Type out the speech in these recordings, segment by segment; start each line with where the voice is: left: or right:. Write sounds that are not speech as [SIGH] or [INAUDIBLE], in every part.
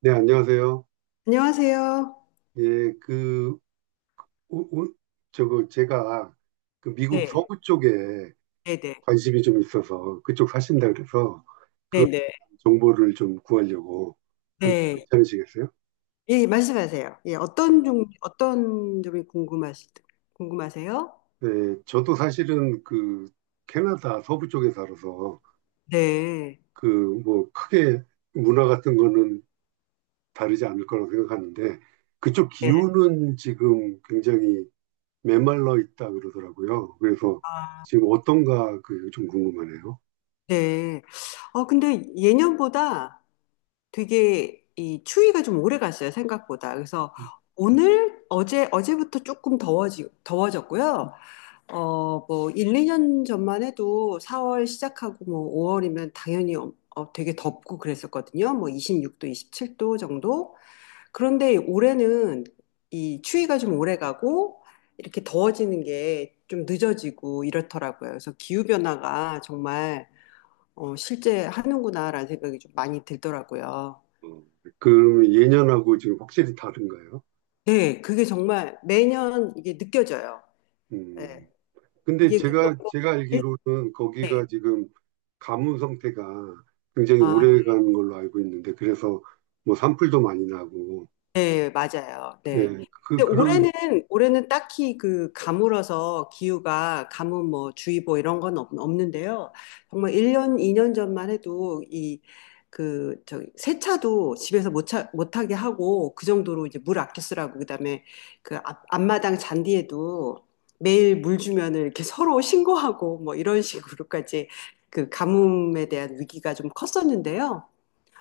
right: 네, 안녕하세요.
left: 안녕하세요.
right: 예, 그, 오, 오, 저거, 제가 그 미국
left: 네,
right: 서부 쪽에
left: 네네,
right: 관심이 좀 있어서 그쪽 사신다 그래서
left: 네네,
right: 정보를 좀 구하려고 하는
left: 네.
right: 괜찮으시겠어요?
left: 예, 말씀하세요. 예,
right: 예.
left: 어떤 점이 궁금하세요?
right: 네, 저도 사실은 그 캐나다 서부 쪽에 살아서
left: 네,
right: 그 뭐 크게 문화 같은 거는 다르지 않을 거라고 생각하는데 그쪽
left: 네,
right: 기후는 지금 굉장히 메말라 있다 그러더라고요. 그래서
left: 아,
right: 지금 어떤가 그 좀 궁금하네요.
left: 네. 근데 예년보다 되게 이 추위가 좀 오래 갔어요, 생각보다. 그래서 어제부터 조금 더워졌고요. 뭐, 1, 2년 전만 해도 4월 시작하고 뭐 5월이면 당연히 되게 덥고 그랬었거든요. 뭐 26도, 27도 정도. 그런데 올해는 이 추위가 좀 오래 가고 이렇게 더워지는 게 좀 늦어지고 이렇더라고요. 그래서 기후변화가 정말 실제 하는구나라는 생각이 좀 많이 들더라고요.
right: 어, 그러면 예년하고 지금 확실히 다른가요?
left: 네, 그게 정말 매년 이게 느껴져요. 네,
right: 음. 근데
left: 이게 그-
right: 제가 알기로는
left: 네.
right: 거기가 지금 가뭄 상태가 굉장히
left: 아,
right: 오래 가는 걸로 알고 있는데, 그래서 뭐 산불도 많이 나고,
left: 네, 맞아요.
right: 예,
left: 네.
right: 그,
left: 근데
right: 그런,
left: 올해는 딱히 그 가물어서 기후가 가뭄 뭐 주의보 이런 건 없는데요. 정말 1년, 2년 전만 해도 이 그 저기 세차도 집에서 못 차, 못하게 하고 그 정도로 이제 물 아껴 쓰라고 그다음에 그 앞마당 잔디에도 매일 물 주면은 이렇게 서로 신고하고 뭐 이런 식으로까지 그 가뭄에 대한 위기가 좀 컸었는데요.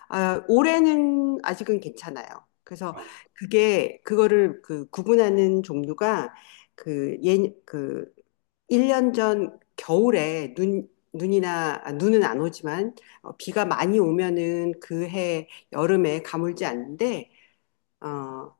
left: 아, 올해는 아직은 괜찮아요. 그래서
right: 아,
left: 그거를 그 구분하는 종류가 그 예, 그 1년 전 겨울에 눈이나, 아, 눈은 안 오지만 비가 많이 오면은 그 해 여름에 가물지 않는데, 어,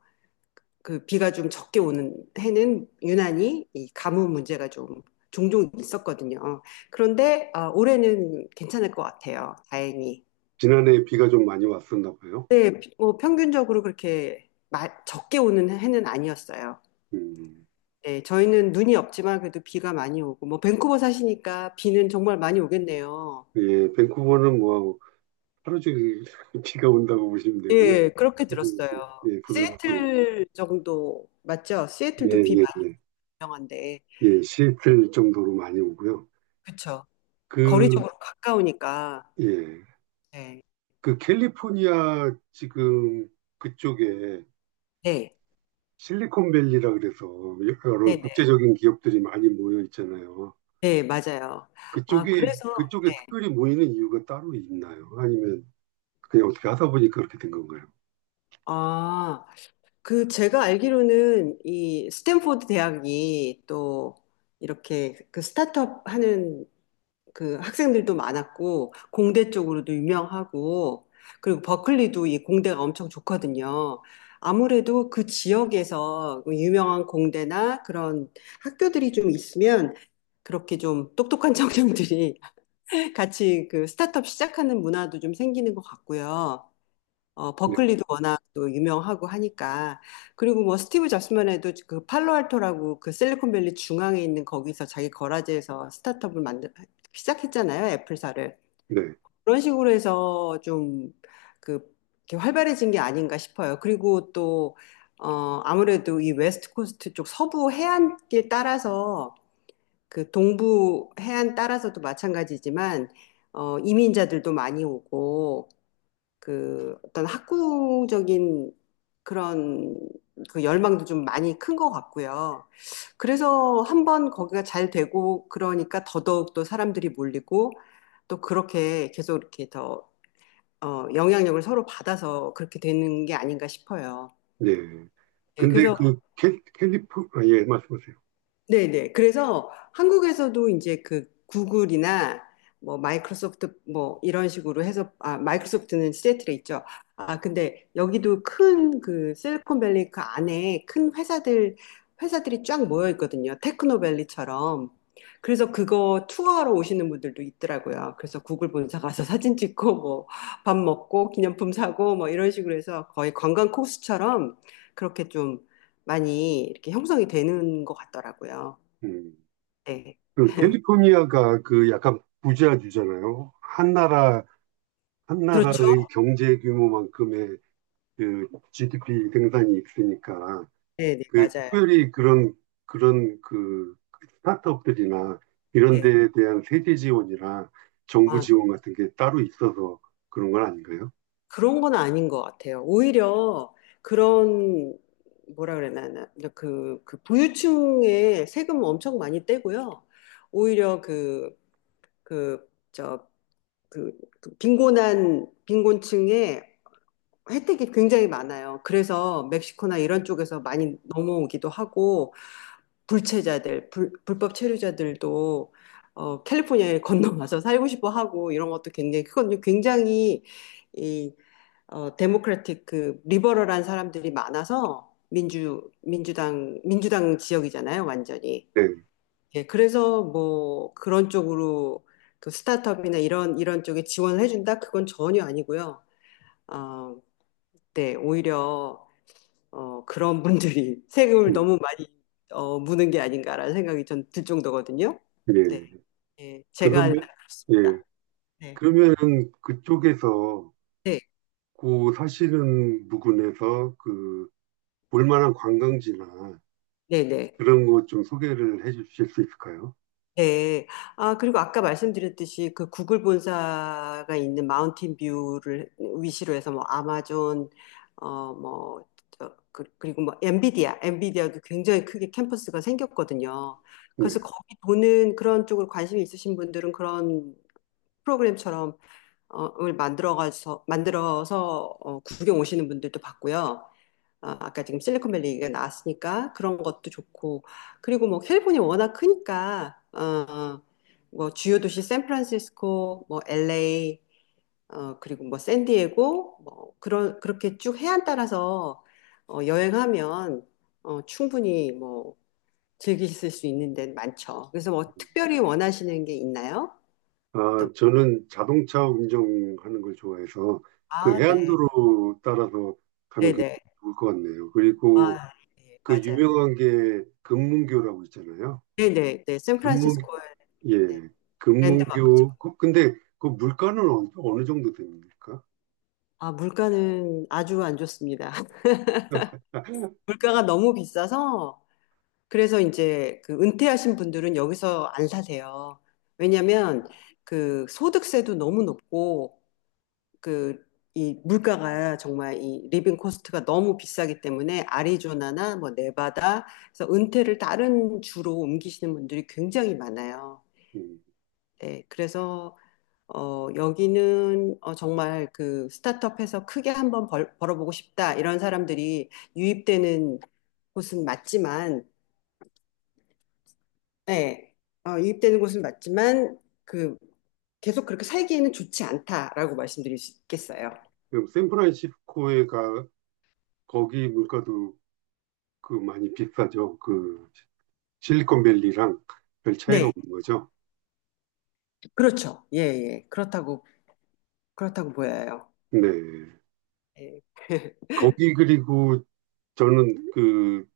left: 그 비가 좀 적게 오는 해는 유난히 이 가뭄 문제가 좀 종종 있었거든요. 그런데 아, 올해는 괜찮을 것 같아요. 다행히.
right: 지난해 비가 좀 많이 왔었나 봐요.
left: 네, 뭐 평균적으로 그렇게 적게 오는 해는 아니었어요.
right: 음.
left: 네, 저희는 눈이 없지만 그래도 비가 많이 오고, 뭐 밴쿠버 사시니까 비는 정말 많이 오겠네요.
right: 예, 밴쿠버는 뭐 하루 종일 [LAUGHS] 비가 온다고 보시면 되고요.
left: 예, 그렇게
right: 부슬부슬,
left: 들었어요.
right: 예, 부슬부슬,
left: 시애틀 정도 맞죠?
right: 예,
left: 시애틀도 비
right: 예,
left: 많이
right: 예,
left: 유명한데,
right: 예, 시애틀 정도로 많이 오고요.
left: 그쵸?
right: 그,
left: 거리적으로 가까우니까,
right: 예.
left: 네,
right: 그 캘리포니아 지금 그쪽에
left: 네,
right: 실리콘밸리라 그래서
left: 네,
right: 여러
left: 네,
right: 국제적인 기업들이 많이 모여 있잖아요.
left: 네, 맞아요. 아,
right: 그쪽이
left: 그래서, 네,
right: 그쪽에 특별히 모이는 이유가 따로 있나요? 아니면 그냥 어떻게 하다 보니까 그렇게 된 건가요?
left: 아. 그 제가 알기로는 이 스탠포드 대학이 또 이렇게 그 스타트업 하는 그 학생들도 많았고 공대 쪽으로도 유명하고 그리고 버클리도 이 공대가 엄청 좋거든요. 아무래도 그 지역에서 그 유명한 공대나 그런 학교들이 좀 있으면 그렇게 좀 똑똑한 청년들이 [LAUGHS] 같이 그 스타트업 시작하는 문화도 좀 생기는 것 같고요.
right: 네,
left: 버클리도 워낙 또 유명하고 하니까. 그리고 뭐 스티브 잡스만 해도 그 팔로알토라고 그 실리콘밸리 중앙에 있는 거기서 자기 거라지에서 스타트업을 시작했잖아요. 애플사를.
right: 네,
left: 그런 식으로 해서 좀 그, 이렇게 활발해진 게 아닌가 싶어요. 그리고 또, 아무래도 이 웨스트 코스트 쪽 서부 해안길 따라서 그 동부 해안 따라서도 마찬가지지만, 이민자들도 많이 오고, 그 어떤 학구적인 그런 그 열망도 좀 많이 큰 것 같고요. 그래서 한번 거기가 잘 되고 그러니까 더더욱 또 사람들이 몰리고 또 그렇게 계속 이렇게 더 영향력을 서로 받아서 그렇게 되는 게 아닌가 싶어요.
right: 네.
left: 예,
right: 근데
left: 그래서
right: 그 캘, 캘리포 아, 예 말씀하세요.
left: 네네. 그래서 한국에서도 이제 그 구글이나 뭐 마이크로소프트 뭐 이런 식으로 해서 아 마이크로소프트는 시애틀에 있죠. 아 근데 여기도 큰 그 실리콘밸리 그 안에 큰 회사들이 쫙 모여 있거든요. 테크노밸리처럼. 그래서 그거 투어하러 오시는 분들도 있더라고요. 그래서 구글 본사 가서 [LAUGHS] 사진 찍고 뭐 밥 먹고 기념품 사고 뭐 이런 식으로 해서 거의 관광 코스처럼 그렇게 좀 많이 이렇게 형성이 되는 것 같더라고요.
right: 음.
left: 네.
right: 그 캘리포니아가 그 약간 부자주잖아요. 한 나라 한
left: 그렇죠?
right: 나라의 경제 규모만큼의 그 GDP 생산이 있으니까
left: 네, 네,
right: 그
left: 맞아요.
right: 특별히 그런 그 스타트업들이나 이런
left: 네.
right: 데에 대한 세제 지원이나 정부
left: 아,
right: 지원 같은 게 따로 있어서 그런 건 아닌가요?
left: 그런 건 아닌 것 같아요. 오히려 그런, 뭐라 그래야 되나, 그 부유층에 세금 엄청 많이 떼고요. 오히려 그, 저, 그 빈곤층에 혜택이 굉장히 많아요. 그래서 멕시코나 이런 쪽에서 많이 넘어오기도 하고, 불법 체류자들도 캘리포니아에 [LAUGHS] 건너와서 살고 싶어 하고 이런 것도 굉장히 그건 굉장히 이 데모크라틱 그 리버럴한 사람들이 많아서 민주당 지역이잖아요, 완전히.
right: 네.
left: 예, 그래서 뭐 그런 쪽으로 그 스타트업이나 이런 쪽에 지원을 해준다? 그건 전혀 아니고요. 어, 네, 오히려 그런 분들이 [LAUGHS] 세금을
right: 음,
left: 너무 많이 무는 게 아닌가라는 생각이 전 들 정도거든요. 네,
right: 예.
left: 예, 제가 알기로는
right: 그러면 예.
left: 그렇습니다. 네,
right: 그러면은 그쪽에서
left: 네,
right: 그 사시는 부근에서 그 볼만한 관광지나
left: 네, 네.
right: 그런 거 좀 소개를 해 주실 수 있을까요?
left: 네. 아, 그리고 아까 말씀드렸듯이 그 구글 본사가 있는 마운틴 뷰를 위시로 해서 뭐 아마존, 어, 뭐, 그리고 뭐 엔비디아도 굉장히 크게 캠퍼스가 생겼거든요. 그래서
right: 네.
left: 거기 도는 그런 쪽으로 관심이 있으신 분들은 그런 프로그램처럼 을 만들어서 구경 오시는 분들도 봤고요. 아, 아까 지금 실리콘밸리가 나왔으니까 그런 것도 좋고. 그리고 뭐 캘리포니아 워낙 크니까, 뭐 주요 도시 샌프란시스코, 뭐 LA, 그리고 뭐 샌디에고, 뭐 그런, 그렇게 쭉 해안 따라서 여행하면 충분히 뭐 즐기실 수 있는 데는 많죠. 그래서 뭐 특별히 원하시는 게 있나요?
right: 아, 저는 자동차 운전하는 걸 좋아해서 그
left: 아, 네.
right: 해안도로 따라서 가면 굉장히
left: 네네.
right: 좋을 것 같네요. 그리고
left: 아, 예,
right: 그
left: 맞아요.
right: 유명한 게 금문교라고 있잖아요.
left: 네네, 네, 네.
right: 금문,
left: 샌프란시스코의 네,
right: 예,
left: 랜드마크죠.
right: 금문교. 그- 근데 그 물가는 어, 어느 정도 됩니까?
left: 아, 물가는 아주 안 좋습니다. [LAUGHS] 물가가 너무 비싸서, 그래서 이제 그 은퇴하신 분들은 여기서 안 사세요. 왜냐면 그 소득세도 너무 높고, 그 이 물가가 정말 이 리빙 코스트가 너무 비싸기 때문에 아리조나나 뭐 네바다, 그래서 은퇴를 다른 주로 옮기시는 분들이 굉장히 많아요.
right: 음,
left: 네, 그래서 여기는 정말 그 스타트업해서 크게 한번 벌어보고 싶다 이런 사람들이 유입되는 곳은 맞지만, 예, 어, 유입되는 곳은 맞지만 그 계속 그렇게 살기에는 좋지 않다라고 말씀드릴 수 있겠어요.
right: 그럼 샌프란시스코에 가, 거기 물가도 그 많이 비싸죠. 그 실리콘밸리랑 별 차이가
left: 네,
right: 없는 거죠.
left: 그렇죠. 예, 예, 그렇다고 보여요.
right: 네.
left: 예. [LAUGHS]
right: 거기 그리고 저는 그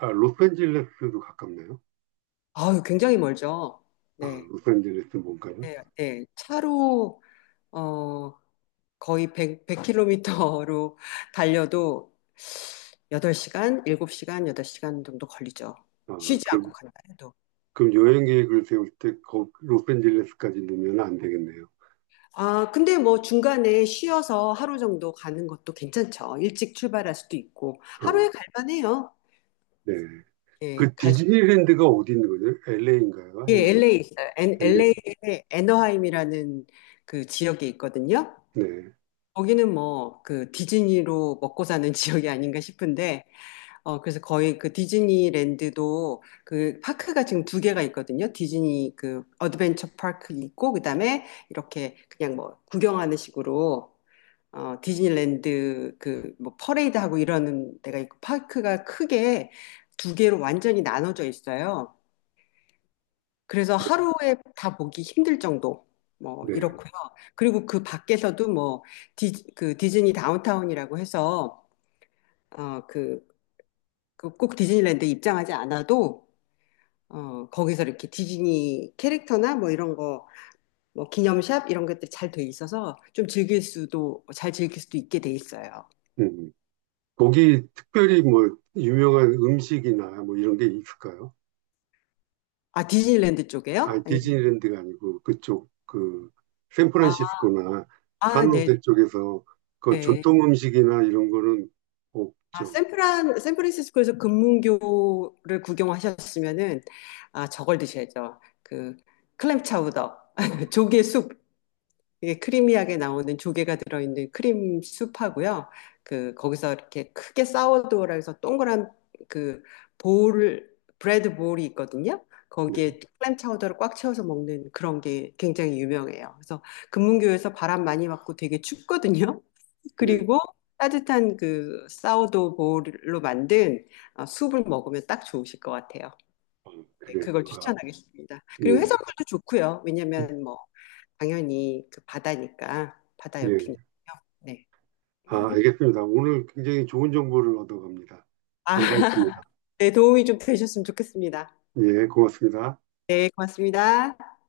right: 아, 로스앤젤레스도 가깝네요.
left: 아유, 굉장히 멀죠.
right: 아,
left: 네,
right: 로스앤젤레스 뭔가요?
left: 네, 네. 차로 어. 거의 100, 100km로 달려도 8시간, 7시간, 8시간 정도 걸리죠.
right: 아,
left: 쉬지 않고
right: 그럼,
left: 간다 해도.
right: 그럼 여행 계획을 세울 때 거, 로스앤젤레스까지 넣으면 안 되겠네요.
left: 아, 근데 뭐 중간에 쉬어서 하루 정도 가는 것도 괜찮죠. 일찍 출발할 수도 있고.
right: 아,
left: 하루에 갈만해요.
right: 네.
left: 예,
right: 그 디즈니랜드가 어디 있는 거죠? LA인가요?
left: 예,
right: 아니면
left: LA 있어요.
right: 엘에이?
left: LA에 애너하임이라는 그 지역이 있거든요.
right: 네,
left: 거기는 뭐 그 디즈니로 먹고 사는 [LAUGHS] 지역이 아닌가 싶은데 그래서 거의 그 디즈니랜드도 그 파크가 지금 2개가 있거든요. 디즈니 그 어드벤처 파크 있고, 그 다음에 이렇게 그냥 뭐 구경하는 식으로, 디즈니랜드 그 뭐 퍼레이드 하고 이러는 데가 있고, 파크가 크게 2개로 완전히 나눠져 있어요. 그래서 하루에 다 보기 힘들 정도. 뭐,
right: 네.
left: 이렇고요. 그리고 그 밖에서도 뭐, 그 디즈니 다운타운이라고 해서, 그, 그 꼭 디즈니랜드에 입장하지 않아도 거기서 이렇게 디즈니 캐릭터나 뭐 이런 거, 뭐 기념샵 이런 것들이 잘 돼 있어서 좀 잘 즐길 수도 있게 돼 있어요.
right: 음. 음. 거기 특별히 뭐 유명한 음식이나 뭐 이런 게 있을까요?
left: 아, 디즈니랜드
right: 아,
left: 쪽에요? 아니면,
right: 디즈니랜드가 아니고 그쪽 그
left: 아,
right: 샌프란시스코나
left: 아, 네,
right: 산호세 쪽에서 그
left: 네.
right: 전통 음식이나 이런 거는
left: 아,
right: 없죠.
left: 샌프란시스코에서 금문교를 구경하셨으면은, 아, 저걸 드셔야죠. 그, 클램 차우더, [LAUGHS] 조개 숲. 이게 크리미하게 나오는 조개가 들어있는 크림 수프하고요. 그 거기서 이렇게 크게 사워도우라 해서 동그란 그 볼, 브레드 볼이 있거든요.
right: 네,
left: 거기에 클램 차우더를 꽉 채워서 먹는 그런 게 굉장히 유명해요. 그래서 금문교에서 바람 많이 맞고 되게 춥거든요. [LAUGHS]
right: 네.
left: 그리고 따뜻한 그 사워도우 볼로 만든 수프를 먹으면 딱 좋으실 것 같아요.
right: 아,
left: 네,
right: 그래요.
left: 그걸
right: 아,
left: 추천하겠습니다. 그리고
right: 예.
left: 해산물도 좋고요. 왜냐면 뭐 당연히 그 바다니까, 바다
right: 예.
left: 옆이니까요. 네.
right: 아, 알겠습니다. 오늘 굉장히 좋은 정보를 얻어갑니다.
left: 아,
right: 감사했습니다.
left: [LAUGHS] 네, 도움이 좀 되셨으면 좋겠습니다.
right: 예, 고맙습니다.
left: 네, 고맙습니다.